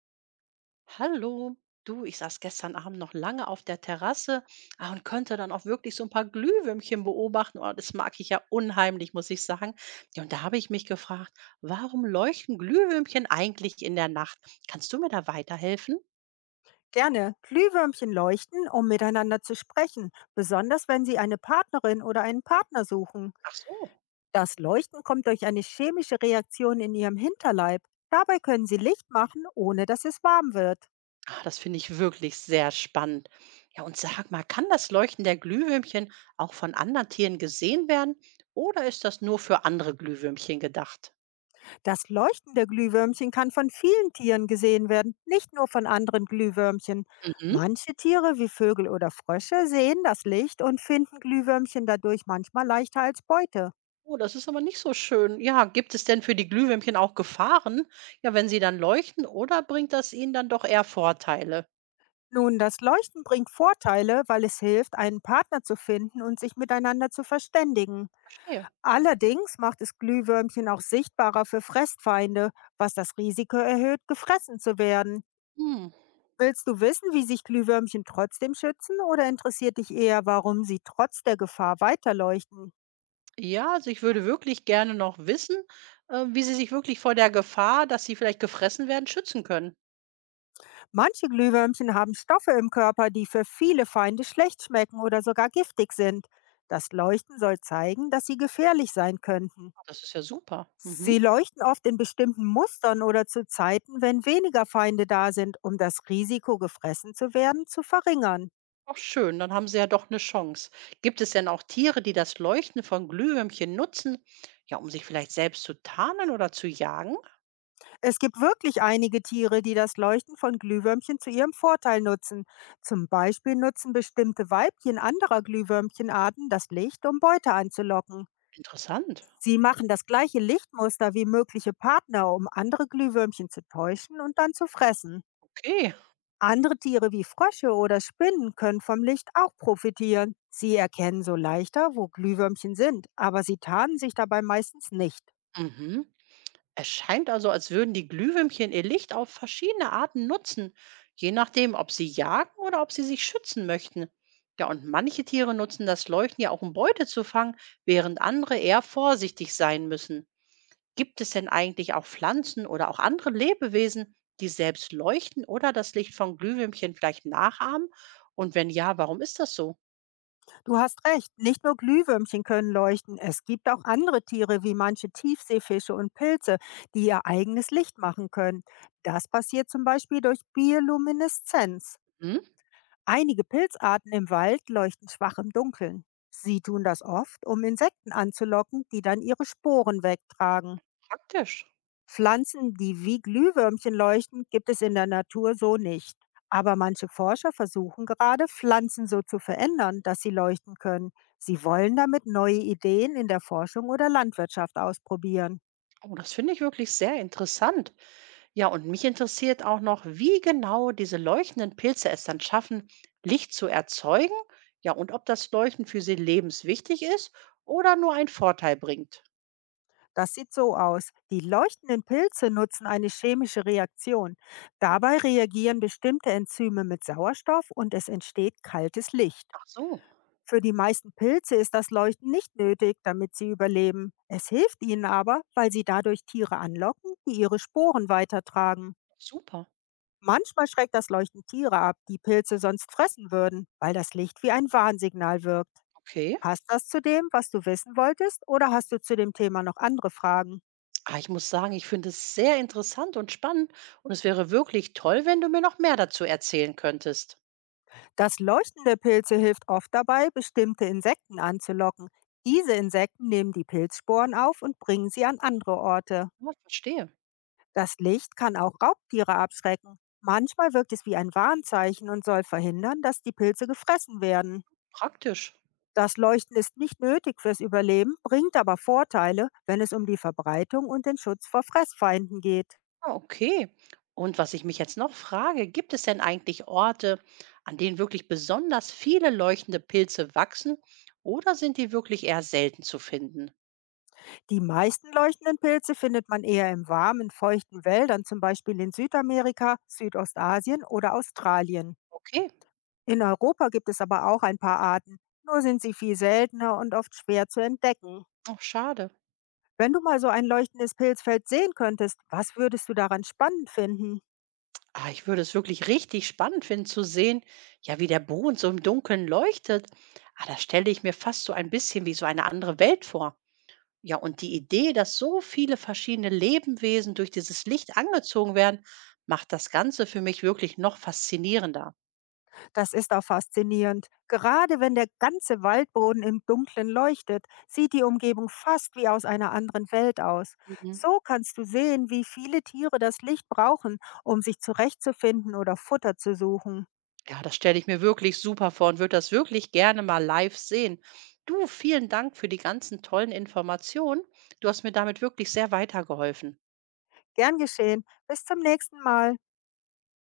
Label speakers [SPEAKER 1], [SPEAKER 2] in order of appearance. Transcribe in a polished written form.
[SPEAKER 1] Hallo, du, ich saß gestern Abend noch lange auf der Terrasse und konnte dann auch wirklich so ein paar Glühwürmchen beobachten. Oh, das mag ich ja unheimlich, muss ich sagen. Ja, und da habe ich mich gefragt, warum leuchten Glühwürmchen eigentlich in der Nacht? Kannst du mir da weiterhelfen?
[SPEAKER 2] Gerne. Glühwürmchen leuchten, um miteinander zu sprechen, besonders wenn sie eine Partnerin oder einen Partner suchen.
[SPEAKER 1] Ach so.
[SPEAKER 2] Das Leuchten kommt durch eine chemische Reaktion in ihrem Hinterleib. Dabei können sie Licht machen, ohne dass es warm wird.
[SPEAKER 1] Ah, das finde ich wirklich sehr spannend. Ja, und sag mal, kann das Leuchten der Glühwürmchen auch von anderen Tieren gesehen werden oder ist das nur für andere Glühwürmchen gedacht?
[SPEAKER 2] Das Leuchten der Glühwürmchen kann von vielen Tieren gesehen werden, nicht nur von anderen Glühwürmchen.
[SPEAKER 1] Mhm.
[SPEAKER 2] Manche Tiere wie Vögel oder Frösche sehen das Licht und finden Glühwürmchen dadurch manchmal leichter als Beute.
[SPEAKER 1] Oh, das ist aber nicht so schön. Ja, gibt es denn für die Glühwürmchen auch Gefahren? Ja, wenn sie dann leuchten, oder bringt das ihnen dann doch eher Vorteile?
[SPEAKER 2] Nun, das Leuchten bringt Vorteile, weil es hilft, einen Partner zu finden und sich miteinander zu verständigen.
[SPEAKER 1] Verstehe.
[SPEAKER 2] Allerdings macht es Glühwürmchen auch sichtbarer für Fressfeinde, was das Risiko erhöht, gefressen zu werden.
[SPEAKER 1] Hm.
[SPEAKER 2] Willst du wissen, wie sich Glühwürmchen trotzdem schützen, oder interessiert dich eher, warum sie trotz der Gefahr weiterleuchten?
[SPEAKER 1] Ja, also ich würde wirklich gerne noch wissen, wie sie sich wirklich vor der Gefahr, dass sie vielleicht gefressen werden, schützen können.
[SPEAKER 2] Manche Glühwürmchen haben Stoffe im Körper, die für viele Feinde schlecht schmecken oder sogar giftig sind. Das Leuchten soll zeigen, dass sie gefährlich sein könnten.
[SPEAKER 1] Ah, das ist ja super.
[SPEAKER 2] Sie
[SPEAKER 1] Mhm.
[SPEAKER 2] leuchten oft in bestimmten Mustern oder zu Zeiten, wenn weniger Feinde da sind, um das Risiko, gefressen zu werden, zu verringern.
[SPEAKER 1] Auch schön, dann haben sie ja doch eine Chance. Gibt es denn auch Tiere, die das Leuchten von Glühwürmchen nutzen, ja, um sich vielleicht selbst zu tarnen oder zu jagen?
[SPEAKER 2] Es gibt wirklich einige Tiere, die das Leuchten von Glühwürmchen zu ihrem Vorteil nutzen. Zum Beispiel nutzen bestimmte Weibchen anderer Glühwürmchenarten das Licht, um Beute anzulocken.
[SPEAKER 1] Interessant.
[SPEAKER 2] Sie machen das gleiche Lichtmuster wie mögliche Partner, um andere Glühwürmchen zu täuschen und dann zu fressen.
[SPEAKER 1] Okay.
[SPEAKER 2] Andere Tiere wie Frösche oder Spinnen können vom Licht auch profitieren. Sie erkennen so leichter, wo Glühwürmchen sind, aber sie tarnen sich dabei meistens nicht.
[SPEAKER 1] Mhm. Es scheint also, als würden die Glühwürmchen ihr Licht auf verschiedene Arten nutzen, je nachdem, ob sie jagen oder ob sie sich schützen möchten. Ja, und manche Tiere nutzen das Leuchten ja auch, um Beute zu fangen, während andere eher vorsichtig sein müssen. Gibt es denn eigentlich auch Pflanzen oder auch andere Lebewesen, die selbst leuchten oder das Licht von Glühwürmchen vielleicht nachahmen? Und wenn ja, warum ist das so?
[SPEAKER 2] Du hast recht, nicht nur Glühwürmchen können leuchten, es gibt auch andere Tiere wie manche Tiefseefische und Pilze, die ihr eigenes Licht machen können. Das passiert zum Beispiel durch Biolumineszenz.
[SPEAKER 1] Hm?
[SPEAKER 2] Einige Pilzarten im Wald leuchten schwach im Dunkeln. Sie tun das oft, um Insekten anzulocken, die dann ihre Sporen wegtragen.
[SPEAKER 1] Praktisch.
[SPEAKER 2] Pflanzen, die wie Glühwürmchen leuchten, gibt es in der Natur so nicht. Aber manche Forscher versuchen gerade, Pflanzen so zu verändern, dass sie leuchten können. Sie wollen damit neue Ideen in der Forschung oder Landwirtschaft ausprobieren.
[SPEAKER 1] Oh, das finde ich wirklich sehr interessant. Ja, und mich interessiert auch noch, wie genau diese leuchtenden Pilze es dann schaffen, Licht zu erzeugen. Ja, und ob das Leuchten für sie lebenswichtig ist oder nur einen Vorteil bringt.
[SPEAKER 2] Das sieht so aus. Die leuchtenden Pilze nutzen eine chemische Reaktion. Dabei reagieren bestimmte Enzyme mit Sauerstoff und es entsteht kaltes Licht.
[SPEAKER 1] Ach so,
[SPEAKER 2] Für die meisten Pilze ist das Leuchten nicht nötig, damit sie überleben. Es hilft ihnen aber, weil sie dadurch Tiere anlocken, die ihre Sporen weitertragen.
[SPEAKER 1] super.
[SPEAKER 2] Manchmal schreckt das Leuchten Tiere ab, die Pilze sonst fressen würden, weil das Licht wie ein Warnsignal wirkt.
[SPEAKER 1] Okay.
[SPEAKER 2] Passt das zu dem, was du wissen wolltest, oder hast du zu dem Thema noch andere Fragen?
[SPEAKER 1] Ah, ich muss sagen, ich finde es sehr interessant und spannend. Und es wäre wirklich toll, wenn du mir noch mehr dazu erzählen könntest.
[SPEAKER 2] Das Leuchten der Pilze hilft oft dabei, bestimmte Insekten anzulocken. Diese Insekten nehmen die Pilzsporen auf und bringen sie an andere Orte.
[SPEAKER 1] Ja, verstehe.
[SPEAKER 2] Das Licht kann auch Raubtiere abschrecken. Manchmal wirkt es wie ein Warnzeichen und soll verhindern, dass die Pilze gefressen werden.
[SPEAKER 1] Praktisch.
[SPEAKER 2] Das Leuchten ist nicht nötig fürs Überleben, bringt aber Vorteile, wenn es um die Verbreitung und den Schutz vor Fressfeinden geht.
[SPEAKER 1] Ah, okay. Und was ich mich jetzt noch frage, gibt es denn eigentlich Orte, an denen wirklich besonders viele leuchtende Pilze wachsen oder sind die wirklich eher selten zu finden?
[SPEAKER 2] Die meisten leuchtenden Pilze findet man eher in warmen, feuchten Wäldern, zum Beispiel in Südamerika, Südostasien oder Australien.
[SPEAKER 1] Okay,
[SPEAKER 2] In Europa gibt es aber auch ein paar Arten, nur sind sie viel seltener und oft schwer zu entdecken.
[SPEAKER 1] auch schade.
[SPEAKER 2] Wenn du mal so ein leuchtendes Pilzfeld sehen könntest, was würdest du daran spannend finden?
[SPEAKER 1] Ah, ich würde es wirklich richtig spannend finden zu sehen, ja, wie der Boden so im Dunkeln leuchtet. Ah, da stelle ich mir fast so ein bisschen wie so eine andere Welt vor. Ja, und die Idee, dass so viele verschiedene Lebewesen durch dieses Licht angezogen werden, macht das Ganze für mich wirklich noch faszinierender.
[SPEAKER 2] Das ist auch faszinierend. Gerade wenn der ganze Waldboden im Dunkeln leuchtet, sieht die Umgebung fast wie aus einer anderen Welt aus.
[SPEAKER 1] Mhm.
[SPEAKER 2] So kannst du sehen, wie viele Tiere das Licht brauchen, um sich zurechtzufinden oder Futter zu suchen.
[SPEAKER 1] Ja, das stelle ich mir wirklich super vor und würde das wirklich gerne mal live sehen. Du, vielen Dank für die ganzen tollen Informationen. Du hast mir damit wirklich sehr weitergeholfen.
[SPEAKER 2] Gern geschehen. Bis zum nächsten Mal.